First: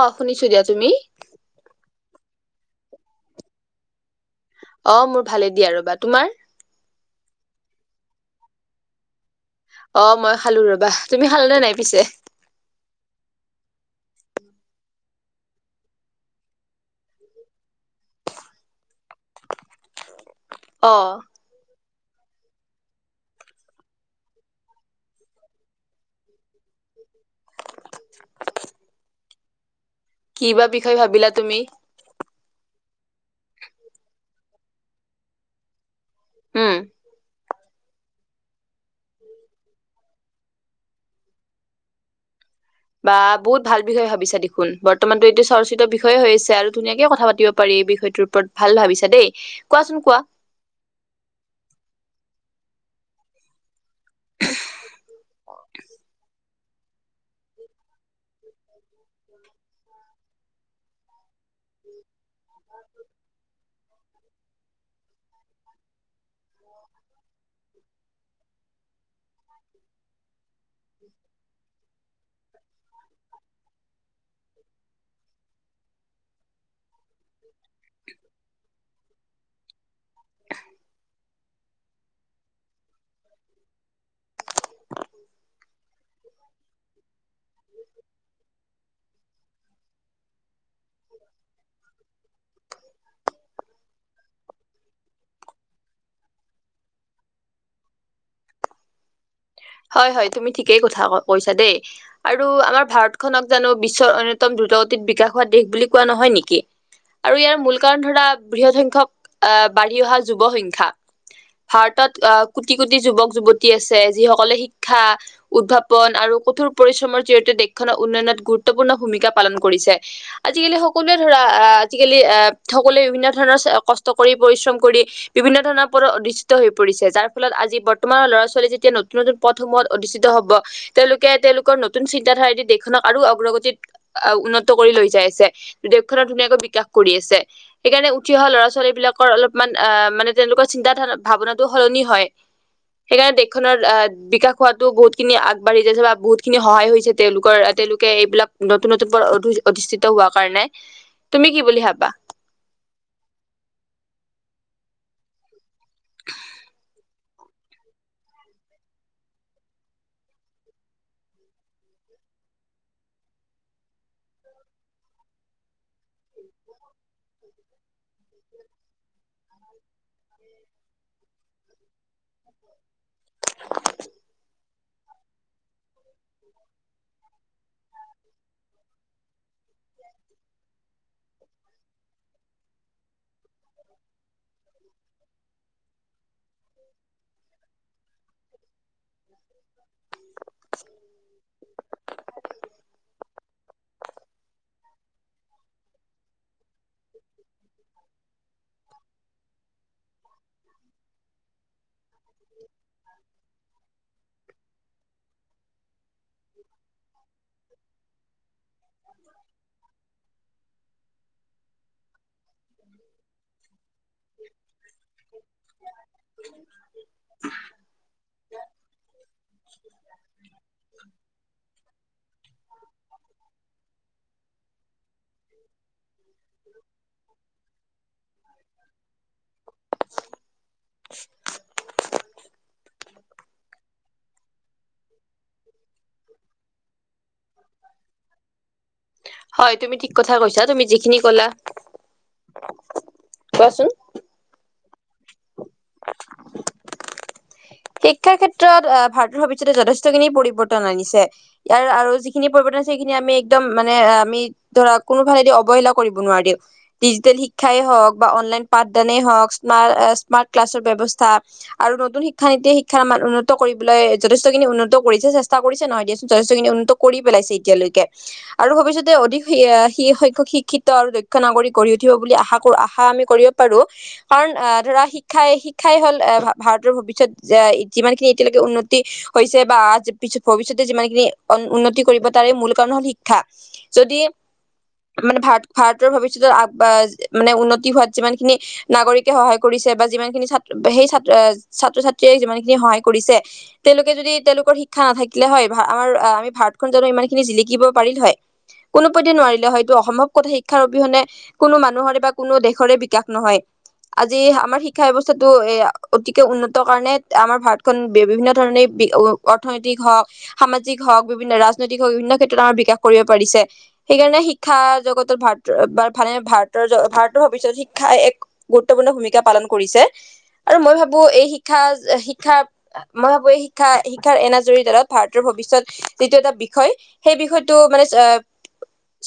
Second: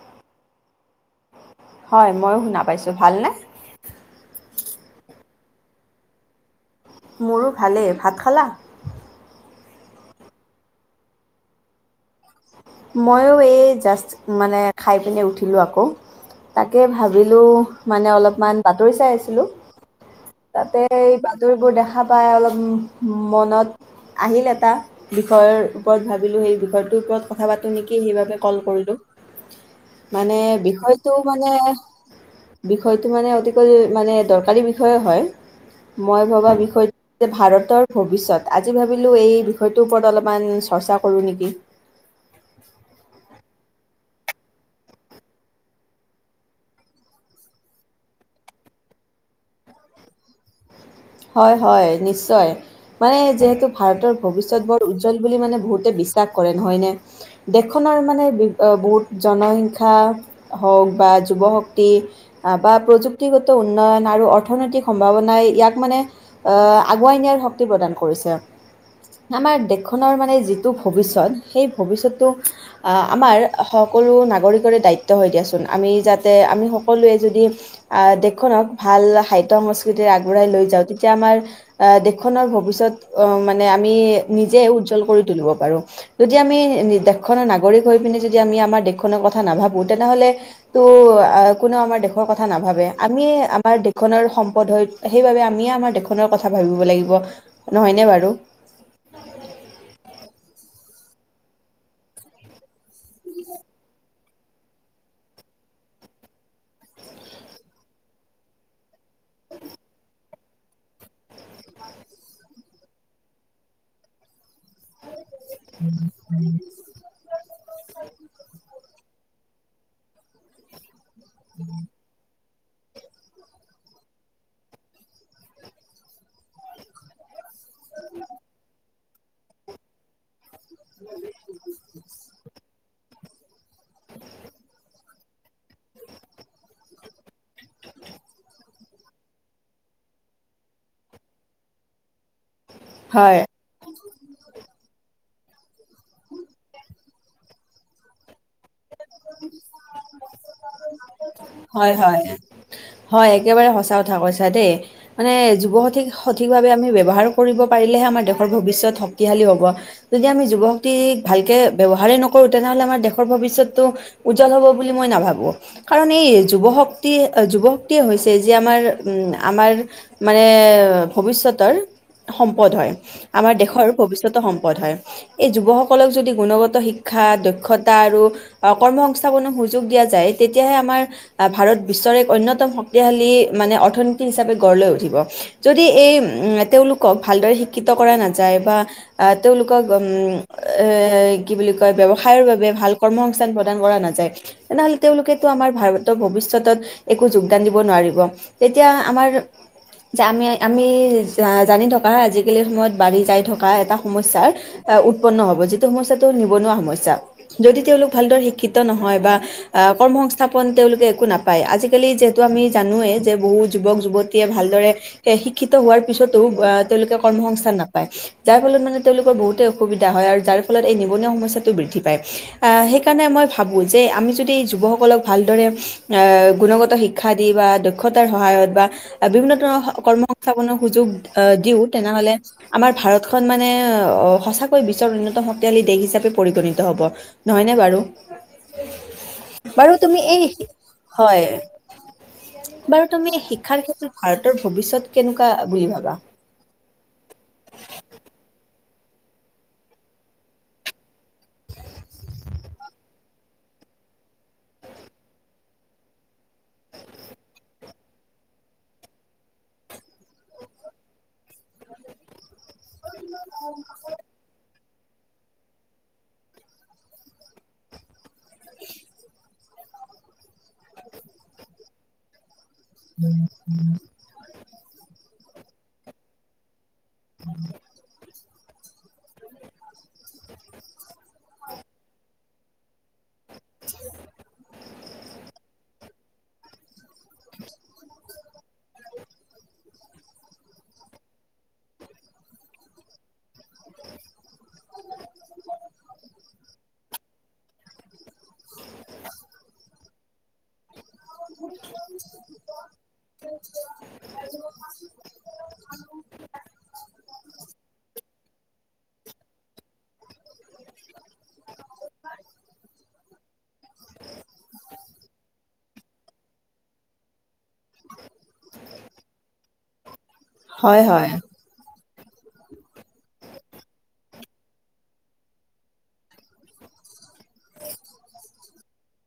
অ শুনিছো দিয়া তুমি? হয় ময়ো শুনা পাইছোঁ ভালনে? অ মোৰ ভালে দিয়া ৰ'বা তোমাৰ? মোৰো ভালে ভাত খালা? অ মই খালো ৰবা, তুমি খালনে নাই পিছে? মইয়ো এই জাষ্ট মানে খাই পিনে উঠিলোঁ আকৌ, তাকে ভাবিলোঁ, মানে অলপমান বাতৰি চাই আছিলোঁ। তাতে অ এই বাতৰিবোৰ দে [unintelligible] অলপ মনত আহিল এটা বিষয়ৰ ওপৰত ভাবিলোঁ সেই বিষয়টোৰ ওপৰত কথা পাতোঁ নেকি সেইবাবে কল কৰিলোঁ। মানে কি বা বিষয় বিষয়টো ভাবিলা মানে তুমি বিষয়টো মানে অতিকৈ মানে দৰকাৰী বিষয়ে হয়। মই ভবা উম বিষয়, টো ভাৰতৰ ভৱিষ্যত আজি ভাবিলোঁ এই বিষয়টোৰ ওপৰত অলপমান চৰ্চা কৰোঁ নেকি? বা বহুত ভাল বিষয়ে ভাবিছা দেখোন বৰ্তমানতো এইটো চৰ্চিত বিষয়ে হৈ আছে আৰু ধুনীয়াকে কথা পাতিব পাৰি বিষয়টোৰ ওপৰত ভাল ভাবিছা দে কোৱাচোন কোৱা। হয়, হয়, নিশ্চয় মানে যিহেতু ভাৰতৰ ভৱিষ্যত বৰ উজ্জ্বল বুলি মানে বহুতে বিশ্বাস কৰে। হয়নে, দেশখনৰ মানে দি বহুত জনসংখ্যা হওঁক বা যুৱ শক্তি, বা প্ৰযুক্তিগত উন্নয়ন আৰু অৰ্থনৈতিক সম্ভাৱনাই ইয়াক মানে অ, আগুৱাই নিয়াৰ শক্তি প্ৰদান কৰিছে, আমাৰ দেশখনৰ মানে যিটো ভৱিষ্যত সেই ভবিষ্যতটো আমাৰ সকলো নাগৰিকৰে দায়িত্ব হয় দিয়াচোন আমি যাতে আমি সকলোৱে যদি আহ, দেশখনক ভাল সাহিত্য সংস্কৃতিৰে আগবঢ়াই লৈ তেতিয়া আমাৰ আহ দেশখনৰ ভবিষ্যত অ, মানে আমি নিজে উজ্জল কৰি তুলিব পাৰোঁ, যদি আমি দেশখনৰ নাগৰিক হৈ পিনে যদি আমি আমাৰ দেশখনৰ কথা নাভাবোঁ তেনেহলেটো কোনেও আমাৰ দেশৰ কথা নাভাবে আমিয়ে আমাৰ দেশখনৰ সম্পদ হয় সেইবাবে আমি আমিয়ে আমাৰ দেশখনৰ কথা ভাবিব লাগিব নহয়নে বাৰু? হয়, হয়, তুমি ঠিকে কথা কৈছা দে, আৰু আমাৰ ভাৰতখনক জানো বিশ্বৰ আৰত দ্ৰুতগতিত বিকাশ হোৱা দেশ বুলি কোৱা নহয় নেকি আৰু ইয়াৰ মূল কাৰণ ধৰা লোৱা বৃহৎ সংখ্যক আহ বাঢ়ি অহা যুৱ সংখ্যা ভাৰতত আহ কোটি কোটি যুৱক যুৱতী আছে যিসকলে শিক শিক্ষা উদ্ভাৱন আৰু কঠোৰ পৰিশ্ৰমৰ জৰিয়তে দেশখনৰ উন্নয়নত গুৰুত্বপূৰ্ণ ভূমিকা পালন কৰিছে আজিকালি সক কোনোৱে ধৰা অ', আজিকালি অ' সকলোৱে বিভিন্ন ধৰণৰ কষ্ট কৰি, পৰিশ্ৰম কৰি বিভিন্ন ধৰণৰ ওপৰত অধিষ্ঠিত হৈ পৰিছে যাৰ ফলত আজি বৰ্তমান ল'ৰা ছোৱালী যেতিয়া [unintelligible] নতুন পথসমূহত অধিষ্ঠিত হ'ব তেওঁলোকে, তেওঁলোকৰ নতুন চিন্তাধাৰায়েদি দেখ দেশখনক আৰু অগ্ৰগতিত অ', উন্নত কৰি লৈ যায় আছে, দেশখনত ধুনীয়াকৈ বিকাশ কৰি আছে, সেইকাৰণে উঠি অহা ল'ৰা ছোৱালী বিলাকৰ অলপমান আ, মানে তেওঁলোকৰ চিন্তাধাৰা, ভাৱনাটো সলনি হয়। সেইকাৰণে হয় দেশখনৰ আ বিকাশ হোৱাতো বহুতখিনি আগবাঢ়ি যায় আছে বা বহুতখিনি সহায় হৈছে তেওঁলোকৰ, তেওঁলোকে এইবিলাক দত [unintelligible] অধিষ্ঠিত হোৱা কাৰনে- হয়, হয়, হয় একেবাৰে সঁচা কথা কৈ তাতে মানে যুৱশ সঠিক সঠিকভাৱে আমি ব্যৱহাৰ কৰিব পাৰিলেহে আমাৰ দেশখনৰ ভবিষ্যত শক্তিশালী হ'ব। যদি আমি যুবশক্তিক ভালকে ব্যৱহাৰ নকৰো তেনেহলে আমাৰ দেশৰ ভবষ্যতটো উজ্জ্ব হব বুলি মই নাভাবোঁ কাৰণ এই যুৱ শক্তি অ' যুৱ শক্তিয় হৈছে যি আমাৰ উম আমাৰ মানে ভৱিষ্যয়তৰ সম্পদ হয় আমাৰ দেশৰ ভৱিষষ্যয়তৰ সম্পদ হয় এই যুৱ শক্ত সকলক যদি গুণগত শিক্ষা দক্ষতা আৰু কৰ্মসস্থাপনৰ সুযোগ দিয়া যায় তেতিয়াহে আহ ভাৰত বিশ্বৰ এক অন্যতম শক্তিশালী মানে অৰ্থনীতি হিচাপে গঢ় লৈ উঠিব যদি এই উ তেওঁলোকক ভালদৰে শিক্ষিত কৰা নাযায় বা আহ তেওঁলোকক উম এৰ এ-কি বুলি কয় ব্যৱসায়ৰ বাবে ভাল কৰ্মসংস্থান প্ৰদান কৰা না [unintelligible] তেনেহ'লে তেওঁলোকে টো আমাৰ ভাৰতৰ ভৱিষ্যতত একো যোগদান দিব নোৱাৰিব, তেতিয়া আমাৰ যে আমি-আমি জানি থকা আজিকালি সময়ত বাঢ়ি যাই থকা এটা সমস্যাৰ উৎপন্ন হব [unintelligible] [unintelligible] নিবনুৱা সমস্যা যদি তেওঁলোক ভালদৰে শিক্ষিত নহয় বা কৰ্ম [unintelligible] পন তেওঁলোকে একো নাপায় আজিকালি যিহেতু আমি জানোৱেই যে বহু যুৱক যুৱতীয়ে ভালদৰে স-শিক্ষিত হোৱাৰ পিছতো তেওঁলোকে কৰ্ম সংস্থান নাপায় যাৰ ফলত মানে তেওঁলোকৰ বহুতে অসুবিধা হয় আৰু যাৰ ফলত এই নিবনুৱা সমস্যাত [unintelligible] বৃদ্ধি পায়, আ, সেইকাৰণে মই ভাবো যে আমি যদি যুৱক সকলক ভালদৰে এ, গুণগত শিক্ষা দি বা দক্ষতাৰ সহায়ত বা বিভিন্ন ধৰণৰ কৰ্ম সংস্থাপনৰ সুযোগ আ, দিওঁ তেনেহ'লে আমাৰ ভাৰত খন মানে অ', সঁচাকৈ বিশ্বৰ অন্যতম শক্তশালী দেশ হিচাপে পৰিগণিত হব, নহয়নে বাৰু? হয় বাৰু ঠিক তুমি কথা এই কৈছা তুমি যিখিনি হয় কলা বাৰু তুমি শিক্ষাৰ কোৱাচোন। ক্ষেত্ৰত ভাৰতৰ ভৱিষ্যত কেনেকুৱা বুলি ভাবা শিক্ষাৰ ক্ষেত্ৰত ভাৰতৰ ভৱিষ্যতে যথেষ্ট খিনি পৰিৱৰ্তন আনিছে ইয়াৰ আৰু যিখিনি পৰিৱৰ্তন সেইখিনি আমি একদম মানে আমি ধৰা কোনোফালেদি অৱহেলা কৰিব নোৱাৰি ডিজিটেল শিক্ষাই হওঁক বা অনলাইন পাঠদানে হওঁক স্মাৰ্ট ক্লাছৰ ব্যৱস্থা আৰু নতুন [unintelligible] উন্নত কৰিবলৈ যথেষ্টখিনি উন্নত কৰিছে চেষ্টা কৰিছে নহয় দিয়াচোন যথেষ্টখিনি উন্নত কৰি পেলাইছে এতিয়ালৈকে, আৰু ভৱিষ্যতে অধিক শি-শিক্ষিত আৰু দক্ষ নাগৰিক গঢ়ি উঠিব বুলি আশা বোৰ আশা আমি কৰিব পাৰো, কাৰণ আ ধৰা শিক্ষাই শিক্ষাই হ'ল এ, ভাৰতৰ যে যিমানখিনি এতিয়কে উন্নতি হৈছে বা আ-ভৱিষ্যতে যিমান খিনি উন্নতি কৰিব তাৰে মূল কাৰণ হল শিক্ষা যদি মানে ভাৰত-ভাৰতৰ ভৱিষ্যয়তৰ আ-মানে উন্নতি হোৱাত যিমান খিনি নাগৰিকে সহায় কৰিছে বা যিমান খিনিত ছাত্ৰ সেই ছাত্ৰ ছা যিমান খিনি সহায় কৰিছে, তেওঁলোকে যদি তেওঁলোকৰ শিক্ষা নাথাকিলে হয় আমাৰ আমি ভাৰত খন জানো ইমান খিনি জিলিকিব পাৰিলে হয় কোনো পধ্যে নোৱাৰিলে হয় অসম্ভৱ কথা শিক্ষাৰ অবিহনে কোনো মানুহৰে বা কোনো দেশৰে বিকাশ নহয় আজি আমাৰ শিক্ষা ব্যৱস্থাটো এ অতিকে উন্নত [unintelligible] কাৰণে আমাৰ ভাৰতখন বিভিন্ন ধৰণে অ-অৰ্থনৈতিক হওক সামাজিক হওক বিভিন্ন ৰাজনৈতিক হওক বিভিন্ন ক্ষেত্ৰত আমাৰ বিকাশ কৰিব পাৰিছে সেইকাৰণে শিক্ষা জগতত ভাৰত ভাৰতৰ ভাৰতৰ ভৱিস্যত শিক্ষাই এক গুৰুত্বপূৰ্ণ ভূমিকা পালন কৰিছে আৰু মই হয় ভাবো হয়, এই শি শিক্ষা, শিক্ষা মই ভাবোঁ এই শিক্ষা, শিক্ষাৰ এনাজৰীডালত ভাৰতৰ ভৱিষ্যত যিটো এটা বিষয় সেই বিষয়টো মানে এ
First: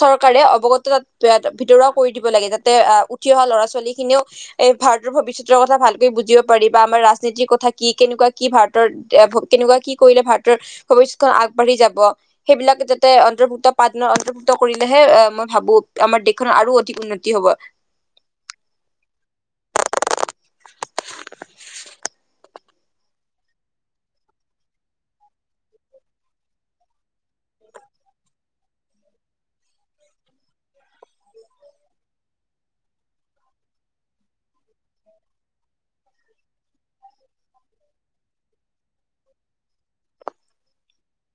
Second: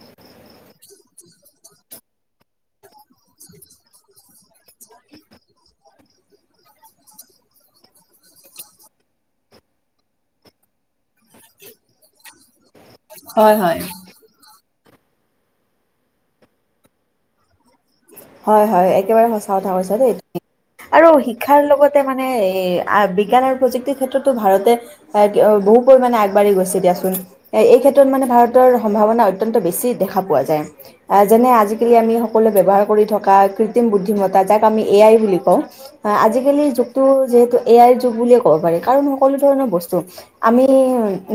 চৰকাৰে অৱগত তাত এ ভিতৰুৱা কৰি দিব লাগে, যাতে আহ উঠি অহা ল'ৰা ছোৱালী খিনিও এই ভাৰতৰ ভৱিষ্যতৰ কথা ভালকৈ বুজিব পাৰি বা আমাৰ ৰাজ নীতিৰ কথা কি কেনেকুৱা কি ভাৰতৰ কেনেকুৱা কি কৰিলে ভাৰতৰ ভৱিষ্যতত আগবাঢ়ি যাব সেইবিলাক যাতে হয় অন্তৰ্ভুক্ত হয়, পাদনত অন্তৰ্ভুক্ত কৰি তেহে মই ভাবো আমাৰ দেশখনৰ আৰু অধিক উন্নতি হব। হয় হয় একেবাৰে সঁচা কথা কৈছা দেই। আৰু শিক্ষাৰ লগতে মানে এ আ বিজ্ঞানৰ প্ৰযুক্তিৰ ক্ষেত্ৰতো ভাৰতে এই ও বহু পৰিমাণে আগবাঢ়ি গৈছে দিয়াচোন। এ এই ক্ষেত্ৰত মানে ভাৰত তৰ সম্ভাৱনা অত্যন্ত বেছি দেখা পোৱা যায়। আ যেনে আজি কালি আমি সকলোৱে ব্যৱহাৰ কৰি থকা কৃত্ৰিম বুদ্ধিমত্তা যাক আমি এই আই বুলি কওঁ আ আজিকালি যোগটো যিহেতু এ আই বুলি ক'ব পাৰি কাৰণ সকলো ধৰণৰ বস্তু, আমি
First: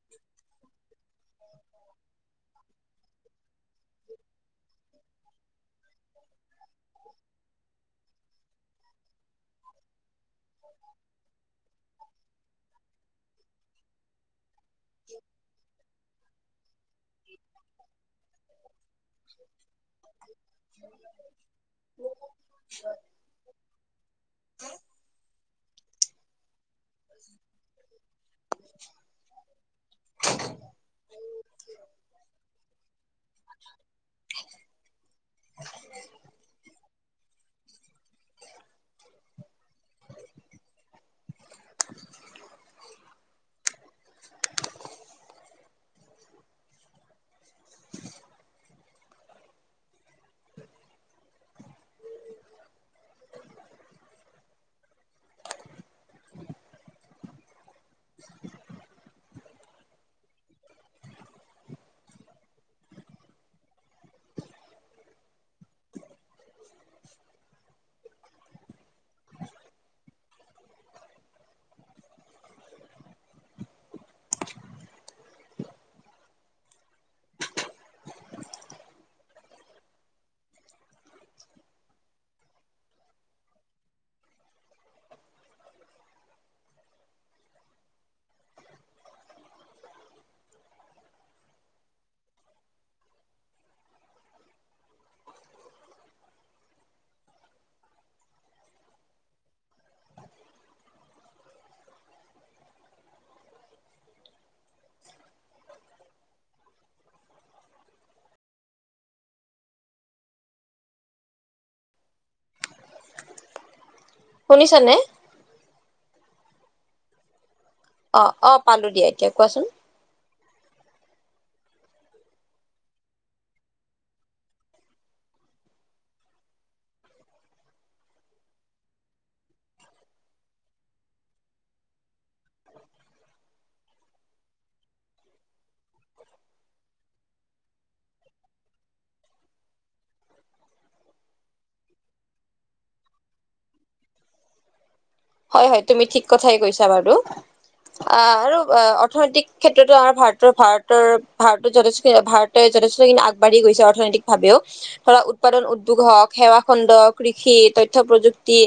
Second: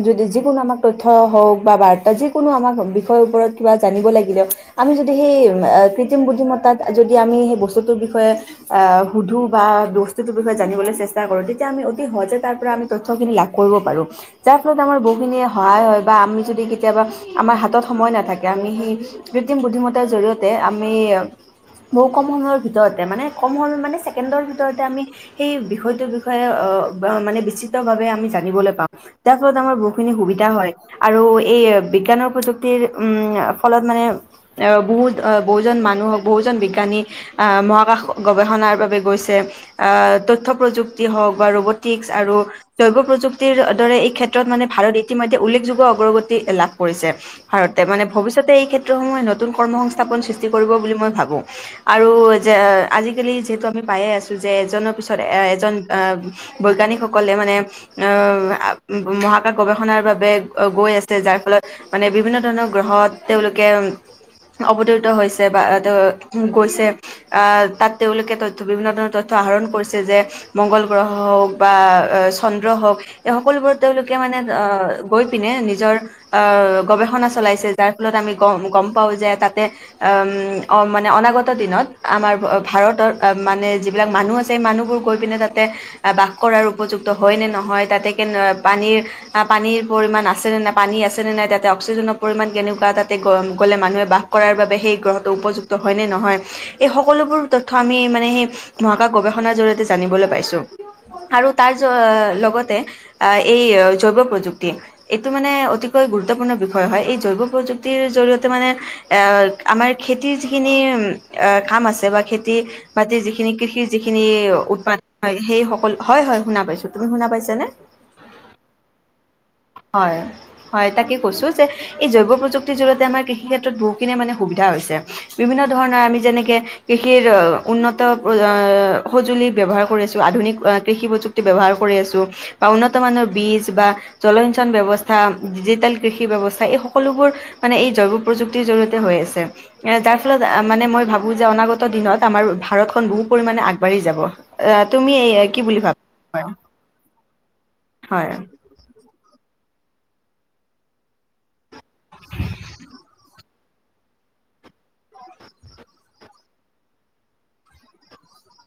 যদি যিকোনো আমাক তথ্য হওঁক বা বাৰ্তা যিকোনো আমাক বিষয়ৰ ওপৰত কিবা জানিব লাগিলেও আমি যদি সেই কৃতিম বুদ্ধিমতাত যদি আমি সেই বস্তুটোৰ বিষয়ে এ সুধো বা বস্তুটোৰ বিষয়ে জানিবলৈ চেষ্টা কৰো তেতিয়া আমি অতি সহজে তাৰ পৰা আমি তথ্যখিনি লাভ কৰিব পাৰো। যাৰ ফলত আমাৰ বহুখিনি সহায় হয় বা আমি যদি কেতিয়াবা আমাৰ হাতত সময় নাথাকে আমি সেই কৃক্ৰিম বুদ্ধিমত্তাৰ জৰিয়তে আমি আমি এ ব‌হু সময়ৰ ভিতৰতে মানে কম সময় মানে ছেকেন্দ ভিতৰতে আমি এই সৈতো বিষয়ে। আহ, মানে বিস্তিতভাৱে আমি জানিবলৈ পাম। যাৰ ফলত আমাৰ বহুখিনি সুবিধা হয় আৰু এই বিজ্ঞানৰ প্ৰযুক্তিৰ উ ফলত মানে আহ বহুত আহ বহুজন মানুহক, বহুজন বিজ্ঞানী, আহ মহাকাশ গৱেষণাৰ বাবে গৈছে আহ তথ্য প্ৰযুক্তি হওক বা ৰবতিক্স আৰু জৈৱ প্ৰযুক্তিৰ দৰে এই ক্ষেত্ৰত মানে ভাৰত ইতিমধ্যে উল্লেখযোগ্য অগ্ৰগতি লাভ কৰিছে। ভাৰতে মানে ভৱিষ্যতে এই ক্ষেত্ৰসমূহে নতুন কৰ্ম সংস্থাপন সৃষ্ট কৰিব বুলি মই ভাবো, আৰু যে আজিকালি যিহেতু আমি পায়ে আছো যে এজনৰ পিছত এ এজন আহ বৈজ্ঞানিকসকলে মানে আহ মহাকাশ গৱেষণাৰ বাবে গৈ আছে যাৰ ফলত মানে বিভিন্ন ধৰণৰ গ্ৰহত তেওঁলোকে অৱতৰিত হৈছে। বা তেওঁ গৈছে আহ তাত তেওঁলোকে তথ্য বিভিন্ন ধৰণৰ তথ্য আহৰণ কৰিছে যে মংগল গ্ৰহ হওক বা চন্দ্ৰ হওক এই সকলোবোৰ তেওঁলোকে মানে আহ গৈ পিনে নিজৰ আহ গৱেষণা চলাইছে যাৰ ফলত আমি গম গম পাওঁ যে তাতে অ' মানে অনাগত দিনত আমাৰ ভাৰতৰ মানে যিবিলাক মানুহ আছে মানুহবোৰ গৈ পিনে তাতে বাস কৰাৰ উপযুক্ত হয় নে নহয়? তাতে কেনে পানীৰ পানীৰ পৰিমাণ আছেনে নাই পানী আছেনে নাই তাতে অক্সিজেনৰ পৰিমাণ কেনেকুৱা তাতে গ'লে মানুহে বাস কৰাৰ বাবে গ্ৰহটো উপযুক্ত হয় নে নহয়? এই সকলোবোৰ তথ্য আমি মানে সেই মহাকাশ গৱেষণাৰ জৰিয়তে জানিবলৈ পাইছো। আৰু তাৰ লগতে এই জৈৱ প্ৰযুক্তি এইটো মানে অতিকৈ গুৰুত্বপূৰ্ণ বিষয় হয়, এই জৈৱ প্ৰযুক্তিৰ জৰিয়তে মানে এ আমাৰ খেতিৰ যিখিনি কাম আছে বা খেতি-বাতিৰ যিখিনি কৃষি যিখিনি শুনিছানে উৎপাদন হয়, সেই সকল হয় হয়, শুনা পাইছো। তুমি, শুনা পাইছেনে? অ' অ' পালো দিয়া, এতিয়া কোৱাচোন। হয় হয়, তাকে কৈছো যে এই জৈৱ প্ৰযুক্তিৰ জৰিয়তে আমাৰ কৃষি ক্ষেত্ৰত বহুখিনিয়ে মানে সুবিধা হৈছে, বিভিন্ন ধৰণৰ আমি যেনেকে কৃষিৰ উন্নত সঁজুলি ব্যৱহাৰ কৰি আছোঁ আধুনিক কৃষি প্ৰযুক্তি ব্যৱহাৰ কৰি আছোঁ বা উন্নত মানৰ বীজ বা জলসিঞ্চন ব্যৱস্থা ডিজিটেল কৃষি ব্যৱস্থা এই সকলোবোৰ মানে এই জৈৱ প্ৰযুক্তিৰ জৰিয়তে হৈ আছে। তাৰ ফলত মানে মই ভাবো যে অনাগত দিনত আমাৰ ভাৰতখন বহু পৰিমাণে আগবাঢ়ি যাব। তুমি কি হয় বুলি হয়, ভাবা তুমি ঠিক কথাই কৈছা বাৰু। হয় অ' আৰু অৰ্থনৈতিক ক্ষেত্ৰতো আমাৰ ভাৰতৰ ভাৰতৰ ভাৰতত যথেষ্ট। ভাৰতে যথেষ্টখিনি আগ বাঢ়ি গৈছে অৰ্থনৈতিক ভাৱেও ধৰা উৎপাদন উদ্যোগ হওক সেৱা খণ্ড কৃষি তথ্য প্ৰযুক্তি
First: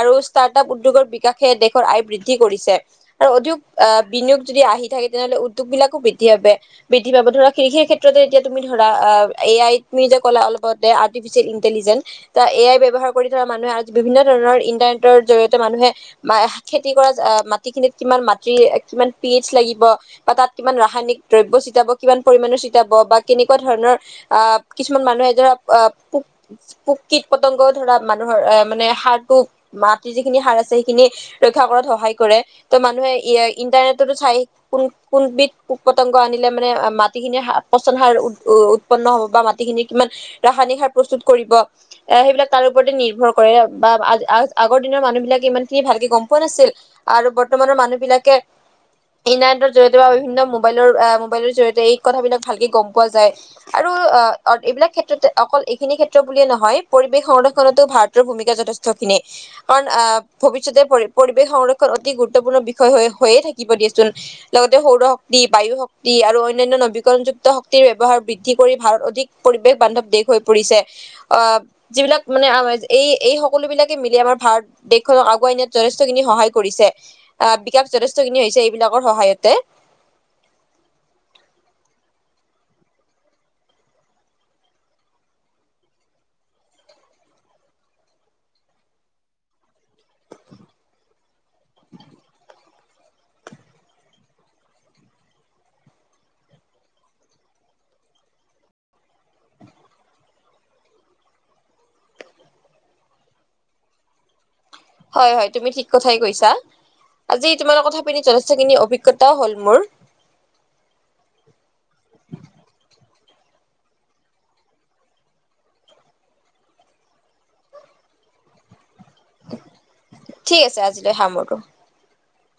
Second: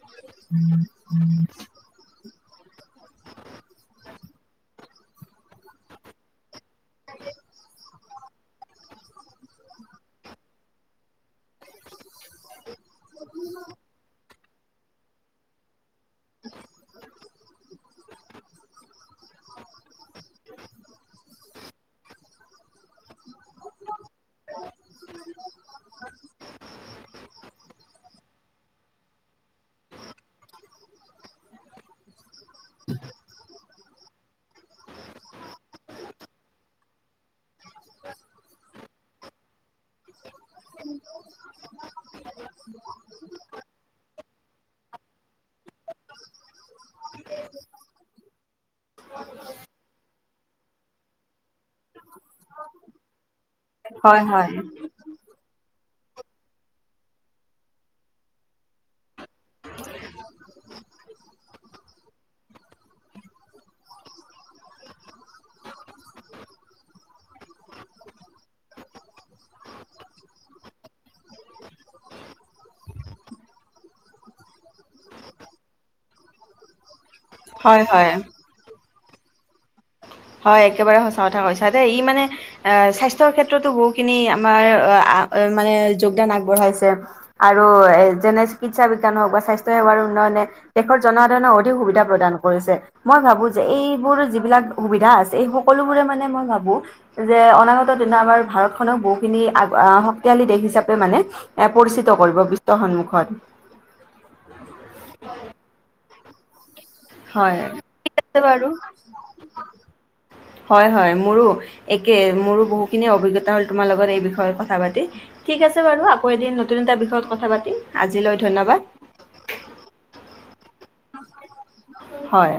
আৰু ষ্টাৰ্ট আপ উদ্যোগৰ বিকাশে দেশৰ আয় বৃদ্ধ কি কৰিছে আৰু অধিক আহ বিনিয়োগ যদি আহি থাকে তেনেহ'লে উদ্যোগ বিলাকো বৃদ্ধি বাবে বৃদ্ধি পাব ধৰা কৃষিৰ ক্ষেত্ৰতে এতিয়া তুমি ধৰা আ এ আই তুমি যে কলা অলপ আগতে আৰ্টিফিচিয়েল ইন্টেলিজেন্ঞ্চ তা এ আই ব্যৱহাৰ কৰি ধৰা মানুহে বিভিন্ন ধৰণৰ ইণ্টাৰনেটৰ জৰিয়তে মানুহে মা হা খেতি কৰা যা মাটিখিনিত কিমান মাটিৰ কিমান পিটছ্ লাগিব বা তাত কিমান ৰাসায়নিক দ্ৰব্য চিটাব কিমান পৰিমাণে চিটাব বা কেনেকুৱা ধৰণৰ আহ কিছুমান মানুহে ধৰা আ পোক পোক কীট পতংগ ধৰা মানুহৰ আহ মানে সাৰটো মাটিৰ যিখিনি সাৰ আছে ইখিনি ৰক্ষা কৰাত সহায় কৰে ত মানুহে ইয়াই ইন্টাৰনেটতো চাই কোন কোনবিধ পোক পতংগ আনিলে মানে মাটিখিনিৰ সা পচন সাৰ উৎ উৎপন্ন হব বা মাটিখিনিৰ কিমান ৰাসায়নিক সাৰ প্ৰস্তুত কৰিব এ সেইবিলাক তাৰ ওপৰতে নিৰ্ভৰ কৰে বা আ আ আগৰ দিনৰ মানুহবিলাকে ইমান সি ভালকে গম পোৱা নাছিল আৰু বৰ্তমানৰ মানুহ বিলাকে ইণ্টাৰনেটৰ জৰিয়তে বা বিভিন্ন মোবাইলৰ আ মোবাইলৰ জৰিয় তেএই কথাবিলাক ভালকে গম পোৱা যায় আৰু অ হয় হয় অ এইবিলাক ক্ষেত্ৰতে অকল এইখিনি ক্ষেত্ৰ বুলিয়ে নহয় পৰিৱেশ সংৰক্ষণতো ভাৰতৰ ভূমিকা যথেষ্ট খিনি অন আহ পিছতে পৰি পৰিৱেশ সংৰক্ষণ অতি গুৰুত্বপূৰ্ণ বিষয় হৈ হৈয়ে থাকিব দিয়েচোন, লগতে সৌৰ শক্তি বায়ু শক্তি আৰু অনান্য নবীকৰণযুক্ত শক্তিৰ ব্যৱহাৰ বৃদ্ধি কৰি ভাৰত অধিক পৰিৱেশ বান্ধৱ দেশ হৈ পৰিছে, আহ যিবিলাক মানে এই-এই সকলো বিলাকে মিলি আমাৰ ভাৰত দেশ ধৰক আগুৱাই নিয়াত যথেষ্টখিনি সহায় কৰিছে। আহ হয় বিকাশ হয় যথেষ্ট খিনি হৈছে এইবিলাক। বৰ সহায়তে। হয় একেবাৰে সঁচা কথা কৈছা দে ই মানে আহ স্বাস্থ্যৰ ক্ষেত্ৰতো বহুখিনি আমাৰ, মানে যোগদান আগবঢ়াইছে আৰু এ যেনে চিকিৎসা বিজ্ঞান হওক বা স্বাস্থ্যৰ সেৱাৰ উন্নয়নে, দেশৰ জনসাধাৰণে অধিক সুবিধা প্ৰদান কৰিছে, মই ভাবো যে এইবোৰ যিবিলাক [unintelligible] সুবিধা আছে এই সকলোবোৰে মানে মই ভাবো, যে অনাগত দিনা আমাৰ ভাৰতখনক বহুখিনি শক্তিশালী দেশ হিচাপে মানে, এ পৰিচিত কৰিব বিশ্বৰ সন্মুখত। হয়, হয়, তুমি ঠিক কথাই কৈ ছা। হয়, ঠিক আছে বাৰু, অভিজ্ঞতাও হ'ল মোৰ হয় হয় মোৰো একে মোৰো বহুখিনি অভিজ্ঞা এটা হল তোমাৰ লগত এই বিষয়ত কথা পাতি ঠিক আছে বাৰু আকৌ এদিন নতুন এটা বিষয়ত কথা পাতিম আজিলৈ ধন্যবাদ ঠিক আছে আজিলৈ সামৰো হয়